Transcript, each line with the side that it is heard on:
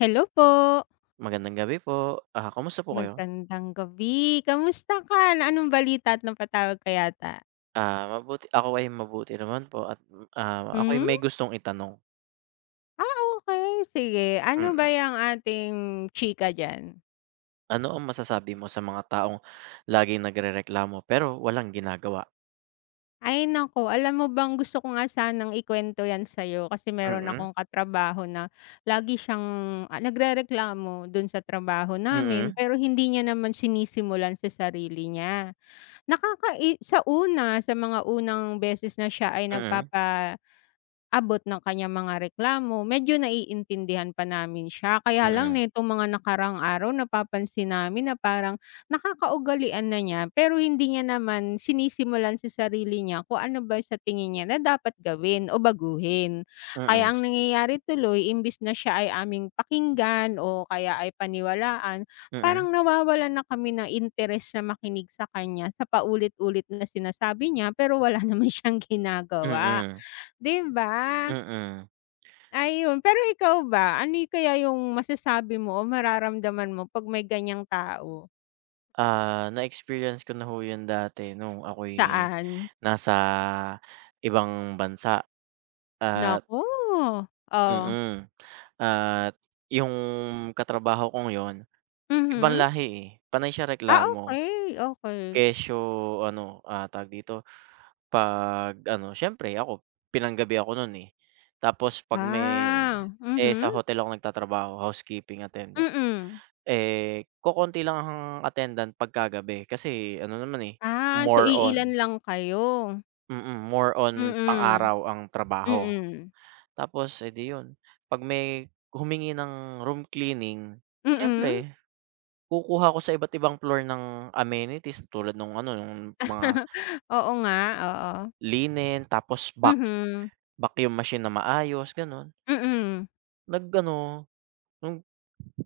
left: Hello po.
right: Magandang gabi po. Ah, kamusta po kayo?
left: Magandang gabi. Kumusta ka? Anong balita at napatawag ka yata?
right: Ah, mabuti ako ay mabuti naman po at, ah, ako'y
left: Hmm.
right: may gustong itanong.
left: Ah, okey, sige ano ba
right: Mm.
left: 'yung ating chika diyan?
right: Ano ang masasabi mo sa mga taong laging nagrereklamo pero walang ginagawa?
left: Ay naku. Alam mo bang gusto ko nga sanang ikuwento 'yan sa'yo, kasi meron
right: Mm.
left: akong katrabaho na lagi siyang, ah, nagrereklamo 'don sa trabaho namin,
right: Mm.
left: pero hindi niya naman sinisimulan sa sarili niya. Nakakai sa una, sa mga unang beses na siya ay
right: Mm
left: nagpapaabot ng kaniyang mga reklamo, medyo naiintindihan pa namin siya. Kaya lang
right: Mm.
left: nitong mga nakaraang araw, napapansin namin na parang nakakaugalian na niya, pero hindi niya naman sinisimulan sa sarili niya kung ano ba sa tingin niya na dapat gawin o baguhin.
right: Mm.
left: Kaya ang nangyayari tuloy imbes na siya ay aming pakinggan o kaya ay paniwalaan,
right: Mm.
left: parang nawawalan na kami ng interes na makinig sa kanya sa paulit-ulit na sinasabi niya, pero wala naman siyang ginagawa,
right: Mm.
left: di ba?
right: Mm.
left: Ayun, pero ikaw ba, ano'y kaya 'yung masasabi mo o mararamdaman mo 'pag may ganiyang tao?
right: Ah, na-experience ko na, ho, 'yan dati nung ako'y
left: Saan?
right: nasa ibang bansa at
left: Naku, oh.
right: mm, at 'yung katrabaho kong 'yun, ibang
left: Mhm.
right: lahi, eh, panay siya
left: Ah,
right: reklamo.
left: okey, okey.
right: Kesyo ano, ah, tawag dito, pag ano siyempre ako pinanggabi ako no'n, eh, tapos 'pag may
left: Ah,
right: eh, sa
left: mhm.
right: hotel ako nagtatrabaho, housekeeping attendant,
left: Mm.
right: eh, kokonti lang ang attendant pagkagabi kasi ano naman, eh,
left: Ah, so
right: more
left: iilan
right: on
left: lang kayo.
right: mm, more on
left: Mm.
right: pang-araw ang trabaho.
left: Mm.
right: Tapos, eh, di 'yun, 'pag may humingi ng room cleaning
left: Mm.
right: siyempre kukuha ako sa iba't ibang floor ng amenities tulad nung ano nung mga
left: Oo nga, oo.
right: linen tapos vac
left: Mhm.
right: vacuum machine na maayos, gano'n.
left: Mm.
right: Nag-ano nung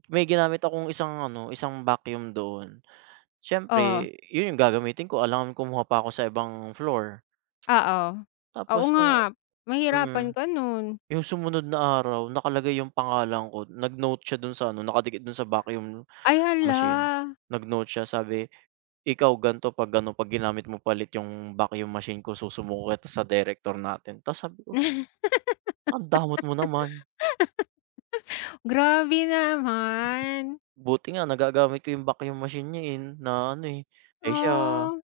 right: may ginamit akong isang ano, isang vacuum doon,
left: Oh.
right: siyempre 'yun 'yung gagamitin ko, alangan kumuha pa ako sa ibang floor.
left: Oo, oo
right: Tapos no'ng
left: nga,
right: mm.
left: mahirapan ka no'n.
right: 'Yung sumunod na araw, nakalagay 'yung pangalan ko, nag-note siya do'n sa ano, nakadikit do'n sa vacuum
left: Ay,
right: machine,
left: hala.
right: nag-note siya sabi, "Ikaw gan'to pag-ano, 'pag ginamit mo pa ulit 'yung vacuum machine ko, susumbong kita sa direktor natin." Tapos sabi ko ang damot mo naman.
left: Grabe naman.
right: Buti nga nagagamit ko 'yung vacuum machine niya, eh, na ano, eh. Eh, siya
left: Ah.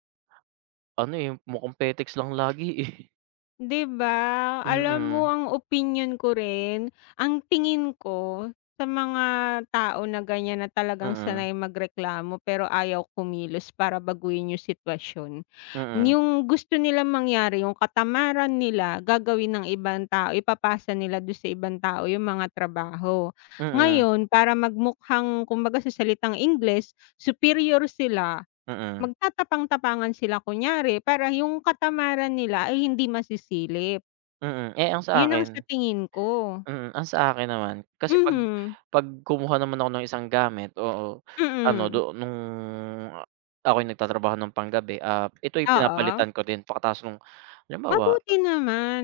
right: ano, eh, mukhang petiks lang lagi, eh.
left: 'Di ba, alam mo
right: Mhm.
left: ang opinyon ko rin, ang tingin ko sa mga tao na ganiyan na talagang
right: Mm.
left: sanay magreklamo pero ayaw kumilos para baguhin 'yung sitwasyon.
right: Mm.
left: 'Yung gusto nilang mangyari 'yung katamaran nila, gagawin ng ibang tao, ipapasa nila do'n sa ibang tao 'yung mga trabaho.
right: Mm.
left: Ngayon, para magmukhang kumbaga sa salitang Ingles, superior sila,
right: Mm.
left: magtatapang-tapangan sila kunyari para 'yung katamaran nila ay hindi masisilip.
right: Mm, eh, ang
left: 'Yun ang sa
right: sa'kin
left: tingin ko.
right: mm, ang sa'kin naman, kasi pag
left: Mhm.
right: pag kumuha naman ako ng isang gamit, oo, ano
left: Mm.
right: do nung a ako'y nagtatrabaho ng panggabi, ah, ito'y
left: Oo.
right: pinapalitan ko din pagkatapos nung halimbawa
left: Mabuti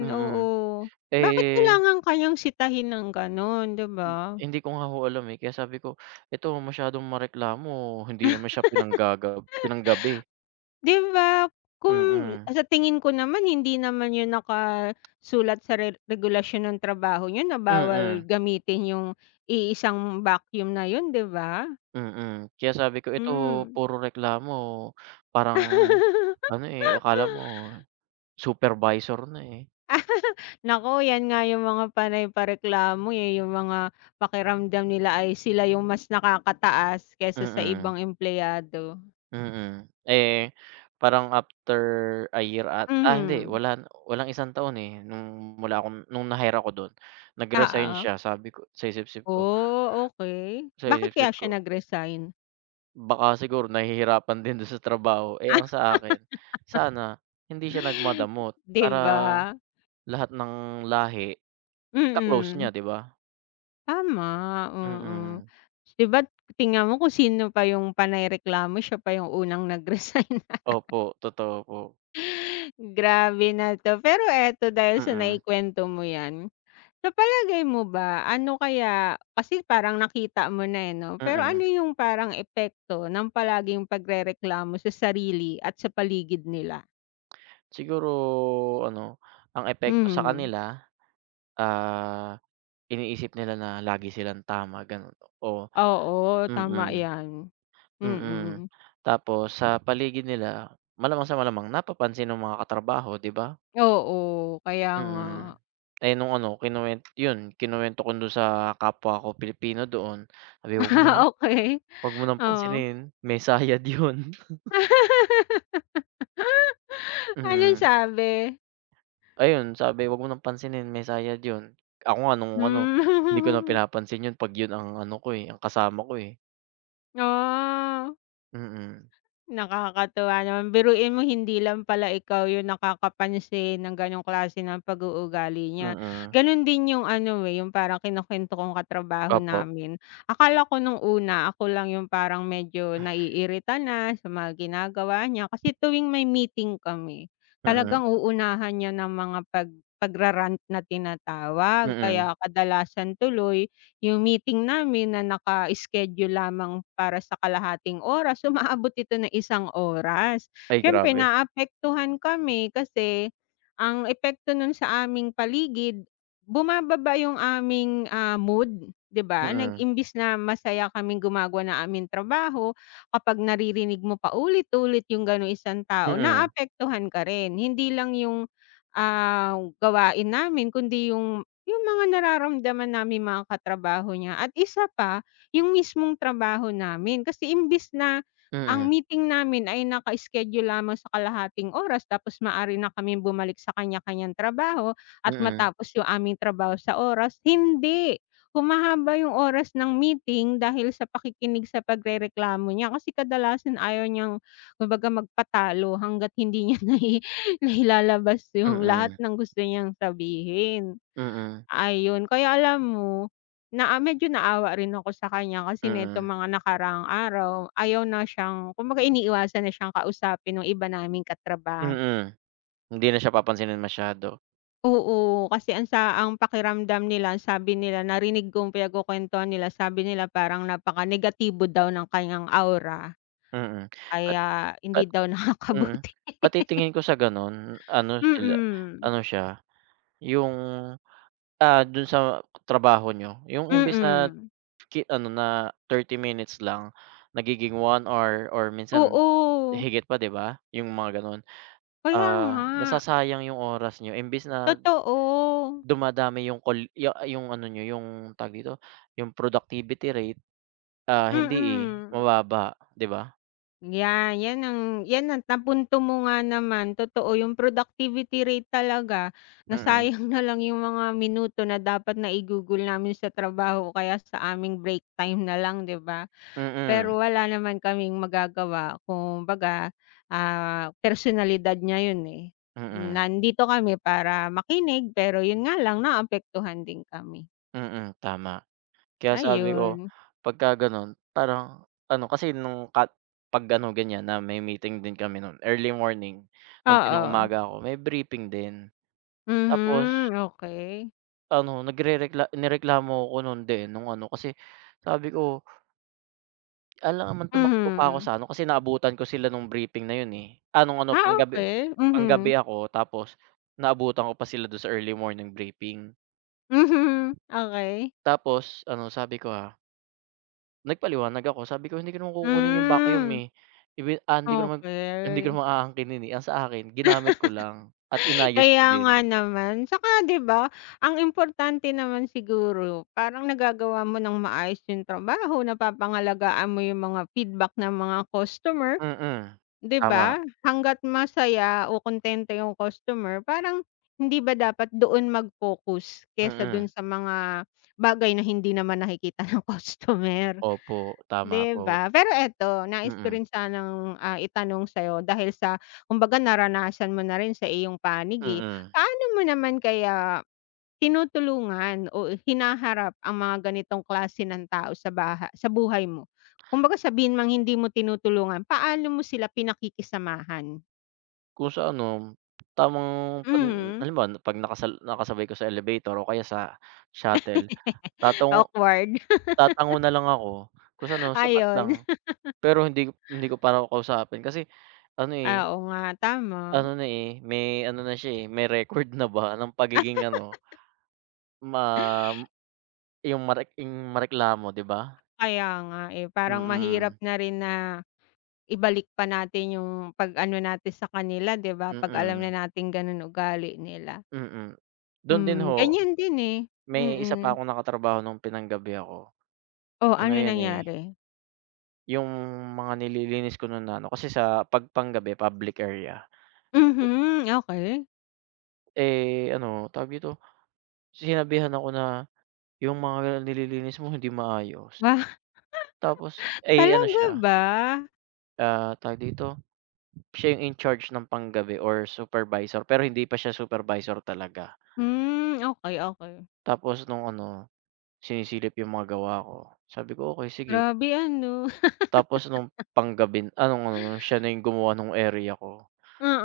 right: ah, mm,
left: oo. Bakit
right: eh
left: kailangan ka niyang sitahin ng gano'n, 'di
right: Hmm,
left: ba?
right: hindi ko nga ho alam, eh, kaya sabi ko, ito masyadong mareklamo hindi naman siya pinanggaga pinanggabi.
left: 'Di ba kung
right: Mm.
left: sa tingin ko naman hindi naman 'yun nakasulat sa re regulasyon ng trabaho niyo na bawal
right: Mm.
left: gamitin 'yung iisang vacuum na 'yun, 'di ba?
right: Mm, kaya sabi ko, ito
left: Hmm.
right: puro reklamo parang ano, eh, akala mo supervisor na, eh.
left: Naku 'yan nga 'yung mga panay pa-reklamo, eh, 'yung mga pakiramdam nila ay sila 'yung mas nakakataas kaysa sa
right: Mm.
left: ibang empleyado.
right: Mm, eh, parang after a year at ah, hindi
left: Mhm.
right: wala walang isang taon, eh, nung wala akong nung na-hire ako do'n, nag-resign
left: Oo.
right: siya. Sabi ko, sa isip-isip ko
left: Oh, okey,
right: sa
left: bakit kaya
right: isip-isip ko.
left: siya nag-resign?
right: Baka siguro nahihirapan din dun sa trabaho, eh,
left: Ah,
right: ang sa akin, sana hindi siya nag-madamot,
left: 'di
right: para,
left: ba.
right: lahat ng lahi, ka-close niya,
left: Mm.
right: 'di ba?
left: Tama, oo,
right: Mm.
left: 'di ba't tingnan mo kung sino pa yung panay reklamo siya pa yung unang nag-resign.
right: Opo, totoo po.
left: Grabe na 'to, pero eto dahil sa
right: Mm.
left: naikwento mo 'yan, sa palagay mo ba ano kaya, kasi parang nakita mo na, eh, 'no, pero
right: Mm.
left: ano yung parang epekto ng palaging pagrereklamo sa sarili at sa paligid nila?
right: Siguro ano ang epekto sa
left: Mhm.
right: kanila, ah, iniisip nila na lagi silang tama ganun. Oh,
left: Oo, tama
right: mm,
left: yan,
right: mm,
left: mm.
right: tapos sa paligid nila malamang sa malamang napapansin ng mga katrabaho, 'di ba?
left: Oo, kaya nga.
right: Mm, eh, nung ano kinuwen 'yun kinuwento ko 'dun sa, kapwa ko Pilipino doon [unintelligible]
left: Okey.
right: "Wag mo ng
left: Oo.
right: pansinin, may sayad 'yun."
left: Anong
right: Mhm.
left: sabe?
right: Ayun, sabi "Wag mo ng pansinin may sayad 'yun." Ako nga nung ano,
left: Hmm.
right: hindi ko na pinapansin 'yun pag 'yun ang ano ko, eh, ang kasama ko, eh.
left: Ah.
right: Mm.
left: Nakakatuwa naman, biruin mo hindi lang pala ikaw 'yung nakakapansin ng gano'ng klase ng pag-uugali niya,
right: Mm.
left: gano'n din 'yung ano, eh, 'yung parang kinukuwento kong katrabaho
right: Opo.
left: namin. Akala ko no'ng una ako lang 'yung parang medyo naiirita na, sa mga ginagawa niya, kasi tuwing may meeting kami,
right: Mm.
left: talagang uunahan niya ng mga pag pagra-rant na tinatawag,
right: Mm.
left: kaya kadalasan tuloy, 'yung meeting namin na naka-schedule lamang para sa kalahating oras umaabot ito ng 1 oras.
right: Ay
left: Siyempre,
right: grabe.
left: naapektuhan kami kasi, ang epekto no'n sa aming paligid, bumababa 'yung aming, ah, mood, 'di ba, nag
right: Mm.
left: imbes na masaya kaming gumagawa ng aming trabaho, kapag naririnig mo paulit-ulit 'yung gano'ng isang tao,
right: Mm.
left: naapektuhan ka rin, hindi lang 'yung, ah, gawain namin kundi 'yung 'yung mga nararamdaman naming mga katrabaho niya. At isa pa, 'yung mismong trabaho namin, kasi imbes na
right: Mm.
left: ang meeting namin ay naka-schedule lamang sa kalahating oras tapos maaari na kaming bumalik sa kanya-kaniyang trabaho at
right: Mm.
left: matapos 'yung aming trabaho sa oras, hindi, humahaba 'yung oras ng meeting dahil sa pakikinig sa pagrereklamo niya. Kasi kadalasan ayaw niyang kumbaga magpatalo hangga't hindi niya nai nailalabas 'yung lahat
right: Mm.
left: ng gusto niyang sabihin.
right: Mm.
left: Ayun, kaya alam mo, na ah, medyo naawa rin ako sa kaniya kasi nitong
right: Mm.
left: mga nakaraang araw, ayaw na siyang kumbaga iniiwasan na siyang kausapin nung iba naming katraba
right: Mm, hindi na siya papansinin masyado.
left: Oo, kasi ang sa ang pakiramdam nila, sabi nila narinig kong pinagkukuwentuhan nila, sabi nila, parang napaka-negatibo daw ng kaniyang aura.
right: Mm, at
left: Kaya,
right: at
left: hindi daw
right: mm,
left: nakakabuti.
right: pati tingin ko sa gano'n ano sila
left: Mm.
right: ano siya 'yung, ah, do'n sa trabaho niyo 'yung imbes na
left: Mm.
right: ki ano na 30 minutes lang, nagiging 1 hour or minsan
left: Oo.
right: higit pa 'di ba? 'Yung mga gano'n.
left: Kaya
right: Ah,
left: nga.
right: nasasayang 'yung oras niyo, imbes na
left: Totoo.
right: dumadami 'yung call ya 'yung ano niyo 'yung tawag dito, 'yung productivity rate, ah, hindi, eh,
left: Mm.
right: mababa, 'di ba?
left: Yan, 'yan ang 'yan ang napunto mo nga naman, totoo, 'yung productivity rate talaga,
right: Mm.
left: nasayang na lang 'yung mga minuto na dapat naigugol namin sa trabaho, o kaya sa aming break time na lang 'di ba?
right: Mm.
left: Pero wala naman kaming magagawa kumbaga, ah, personalidad niya 'yun, eh,
right: Mm.
left: nandito kami para makinig, pero 'yun nga lang naapektuhan din kami.
right: Mm, tama. Kaya sabi ko,
left: Ayun.
right: 'pagka gano'n parang ano, kasi, nung ka 'pag gano'ng ganyan na may meeting din kami no'n, early morning nung
left: Oo.
right: pinang-umaga ako, may briefing din. Tapos
left: Mhm, okey.
right: ano nagrerekla nireklamo 'ko nun, de, nung ano kasi, sabi ko "Alangan naman tumakbo pa ako
left: Mhm.
right: sa ano." kasi naabutan ko sila nung briefing na 'yon, eh ah, nung ano
left: Ah,
right: panggabi
left: okey, mhm.
right: panggabi ako tapos naabutan ko pa sila don sa early morning briefing.
left: Mhm, okey.
right: Tapos ano sabi ko, ah nagpaliwanag ako, sabi ko "Hindi ko naman kukunin yung vacuum,
left: Hmm.
right: eh, ibi ah, hindi ko naman hindi ko
left: Okey.
right: naman aangkinin, eh," ang sa akin ginamit ko lang at inayos ko
left: Kaya nga
right: din.
left: naman 'tsaka 'di ba, ang importante naman siguro, parang nagagawa mo ng maayos yung trabaho, napapangalagaan mo yung mga feedback ng mga customer
right: Mm,
left: 'di
right: tama.
left: ba? Hangga't masaya o kontento yung customer, parang hindi ba dapat doon mag-focus, kaysa
right: Mm.
left: do'n sa mga bagay na hindi naman nakikita ng customer
right: Opo, tama
left: 'di
right: po.
left: ba? Pero eto, nais ko
right: Mm.
left: rin sanang, ah itanong sa'yo, dahil sa kumbaga naranasan mo na rin sa iyong panig, eh.
right: Mm.
left: Paano mo naman kaya tinutulungan o hinaharap ang mga ganitong klase ng tao sa baha sa buhay mo? Kumbaga sabihin mang hindi mo tinutulungan paano mo sila pinakikisamahan?
right: Kung sa ano, tamang 'pag
left: Mhm.
right: halimbawa 'pag nakasal nakasabay ko sa elevator o kaya sa shuttle, tatango
left: Awkward.
right: tatango nalang ako. Kung sa ano
left: Ah,
right: sapat lang.
left: 'yon.
right: Pero hindi hindi ko pa raw kakausapin. Kasi ano, eh,
left: Ah, oo nga, tama.
right: ano na, eh, may ano na siya, eh, may record na ba ng pagiging ano, mam yung marek yung mareklamo, 'di ba?
left: Kaya nga, eh, parang mahirap
right: Mm.
left: na rin na ibalik pa natin yung 'pag ano natin sa kanila, 'di ba? Pag alam na
right: Mm.
left: natin ganon ugali nila.
right: Mm, dun din
left: Hmm,
right: ho,
left: ganyan din, eh,
right: may isa pa
left: mm.
right: akong nakatrabaho nung pinang-gabi ako.
left: Oh,
right: Ano
left: ano
right: yun, eh
left: nangyari?
right: Yung mga nililinis ko nun na ano kasi sa, 'pag panggabi public area.
left: Mhm, okey.
right: Eh, ano tawag dito, sinabihan ako na, "Yung mga nililinis mo, hindi maayos."
left: Ba,
right: Tapos, ay ano
left: talaga
right: siya
left: ba?
right: Ah, tawag dito, siya yung in-charge ng panggabi or supervisor. Pero, hindi pa siya supervisor talaga.
left: Hmm, okey, okey.
right: Tapos, nung ano sinisilip yung mga gawa ko, sabi ko, "Okey sige."
left: Grabe, ano?
right: Tapos, nung panggabi na, ah, nung siya na yung gumawa nung area ko.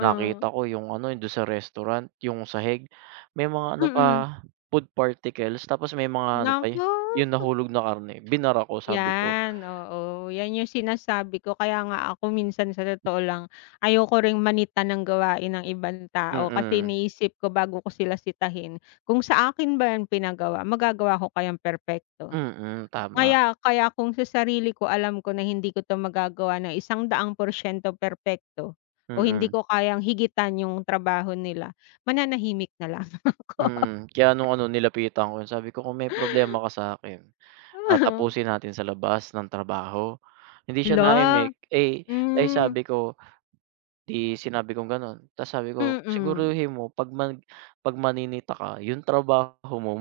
right: Nakita ko yung ano dun sa restaurant, yung sahig may mga ano
left: Mm.
right: pa food particles. Tapos, may mga ano pa, eh,
left: Naku.
right: yung nahulog na karne. Binara ko. Sabi ko
left: Yan, oo, yan yung sinasabi ko. Kaya nga ako minsan sa totoo lang, ayoko ring manita ng gawain ng ibang tao, kasi
right: Mm.
left: iniisip ko bago ko sila sitahin, kung sa akin ba yan pinagawa magagawa ko kayang perpekto.
right: Mm, tama.
left: Kaya kaya kung sa sarili ko alam ko na hindi ko 'to magagawa ng 100 porsiento perpekto o hindi
right: Mm.
left: ko kayang higitan yung trabaho nila, mananahimik na lang ako.
right: Mm, kaya nung ano nilapitan ko, sabi ko, "Kung may problema ka sa akin, ah, tapusin natin sa labas ng trabaho." Hindi siya
left: Hala,
right: naimik, eh, ay
left: mm.
right: sabi ko, di sinabi kong ganon. Tapos, sabi ko,
left: Mm.
right: "Siguruhin mo 'pag mag 'pag maninita ka yung trabaho mo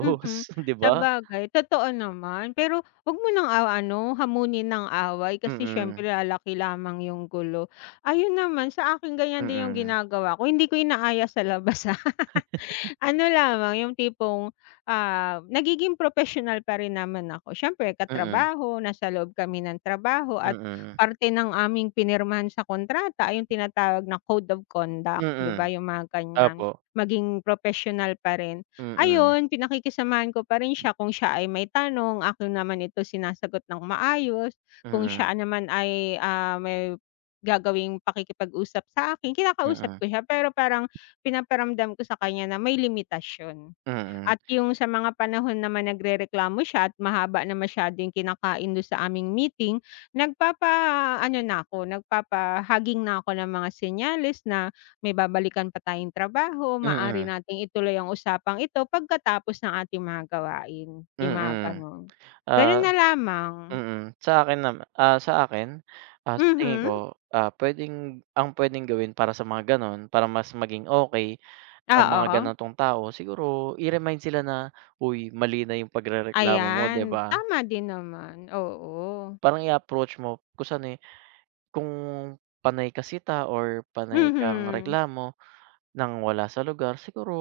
left: Mhm,
right: 'di ba?"
left: sabagay totoo naman. Pero, 'wag mo nang aw ano hamunin ng away. Kasi
right: Mm.
left: siyempre lalaki lamang yung gulo. Ayun naman sa akin ganyan din yung
right: Mm.
left: ginagawa ko, hindi ko inaaya sa labas, ah. Ano lamang yung tipong, ah, nagiging propesyonal pa rin naman ako. Siyempre
right: Mm.
left: katrabaho, nasa loob kami ng trabaho. At
right: Mm.
left: parte ng aming pinirmahan sa kontrata ay yung tinatawag na code of conduct, 'di ba?
right: Mm,
left: Yung mga ganyan.
right: opo.
left: Maging propesyonal pa rin.
right: Mm.
left: Ayun, pinakikisamahan ko pa rin siya kung siya ay may tanong akin naman, ito sinasagot ng maayos. Kung
right: Mm.
left: siya naman ay, ah, may gagawing pakikipag-usap sa akin, kinakausap
right: Mm.
left: ko siya. Pero, parang pinaparamdam ko sa kaniya na may limitasiyon.
right: Mm.
left: At yung sa mga panahon naman nagrereklamo siya at mahaba na masyado yung kinakain dun sa aming meeting, nagpapaano na ako, nagpapahaging na ako ng mga senyales na, "May babalikan pa tayong trabaho. Maaari
right: Mm.
left: nating ituloy ang usapang ito pagkatapos ng ating mga gawain." Yung mga
right: Mm,
left: ganun.
right: ah,
left: Ganun na lamang.
right: mm. Sa akin nama ah, sa akin. Ah, sa tingin ko.
left: Mhm.
right: Ah, pwedeng ang pwedeng gawin para sa mga ganon, para mas maging okey ang mga
left: Oo.
right: ganitong tao, siguro i-remind sila na, "Uy, mali na yung pagrereklamo mo." Di
left: Ayan,
right: ba?
left: tama din naman, oo.
right: Parang, i-approach mo kung saan, eh, "Kung panay ka sita or panay kang
left: Mhm.
right: reklamo nang wala sa lugar siguro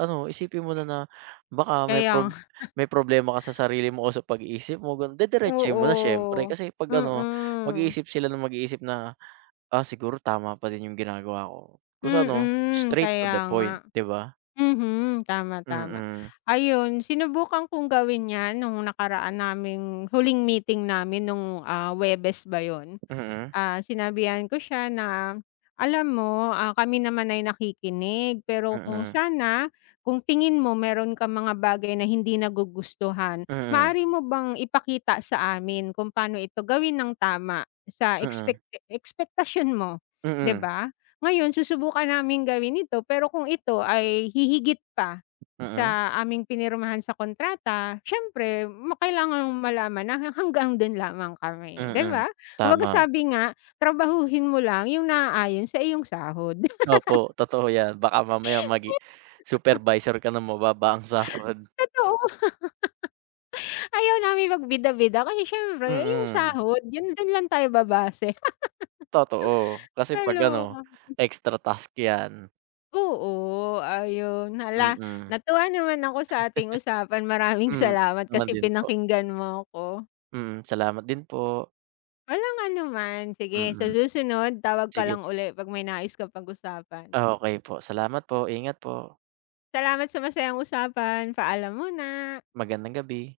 right: ano, isipin mo na na, baka may
left: Kaya
right: prob
left: nga.
right: may problema ka sa sarili mo o sa pag-iisip mo." Ganu didiretsohin mo na siyempre.
left: Oo,
right: Kasi, 'pag ano,
left: mm.
right: mag-iisip sila na mag-iisip na, "Ah, siguro tama pa din yung ginagawa ko." Kung sa ano
left: Mm,
right: straight to the
left: kaya nga.
right: point, 'di ba?
left: Mhm, tama, tama.
right: Mm.
left: Ayun, sinubukan kong gawin yan nung nakaraan naming huling meeting namin nung, ah, Huwebes ba yun?
right: Mm.
left: Ah, sinabihan ko siya na, "Alam mo, ah, kami naman ay nakikinig. Pero, kung
right: Mm.
left: sana kung tingin mo meron kang mga bagay na hindi nagugustuhan,
right: Mm.
left: maaari mo bang ipakita sa amin kung paano ito gawin ng tama sa
right: Mm.
left: expecta ekspektasyon mo, 'di
right: Mm.
left: ba? Ngayon susubukan naming gawin ito, pero kung ito ay hihigit pa
right: Mm.
left: sa aming pinirmahan sa kontrata, siyempre ma kailangan malaman na ha hanggang dun lamang kami, 'di
right: Mm,
left: ba?" Kumbaga,
right: tama.
left: sabi nga, "Trabahuhin mo lang yung naaayon sa iyong sahod."
right: Opo, totoo yan baka mamaya magi supervisor ka nang mababa ang sahod.
left: Totoo. Ayaw namin magbida-bida. Kasi, siyempre yung
right: Mm.
left: sahod, yun dun lang tayo babase.
right: Totoo, kasi 'pag
left: Kaloka.
right: ano extra task yan.
left: Oo, ayun.
right: Mm.
left: Hala, natuwa naman ako sa ating usapan. Maraming
right: Hmm,
left: salamat,
right: naman
left: kasi
right: din po.
left: pinakinggan mo ako.
right: Mm, salamat din po.
left: Walang anuman! Sige sa
right: Mm,
left: susunod tawag ka
right: sige.
left: lang uli, 'pag may nais ka pag-usapan.
right: Okey po, salamat po ingat po.
left: Salamat sa masayang usapan. Paalam muna.
right: Magandang gabi.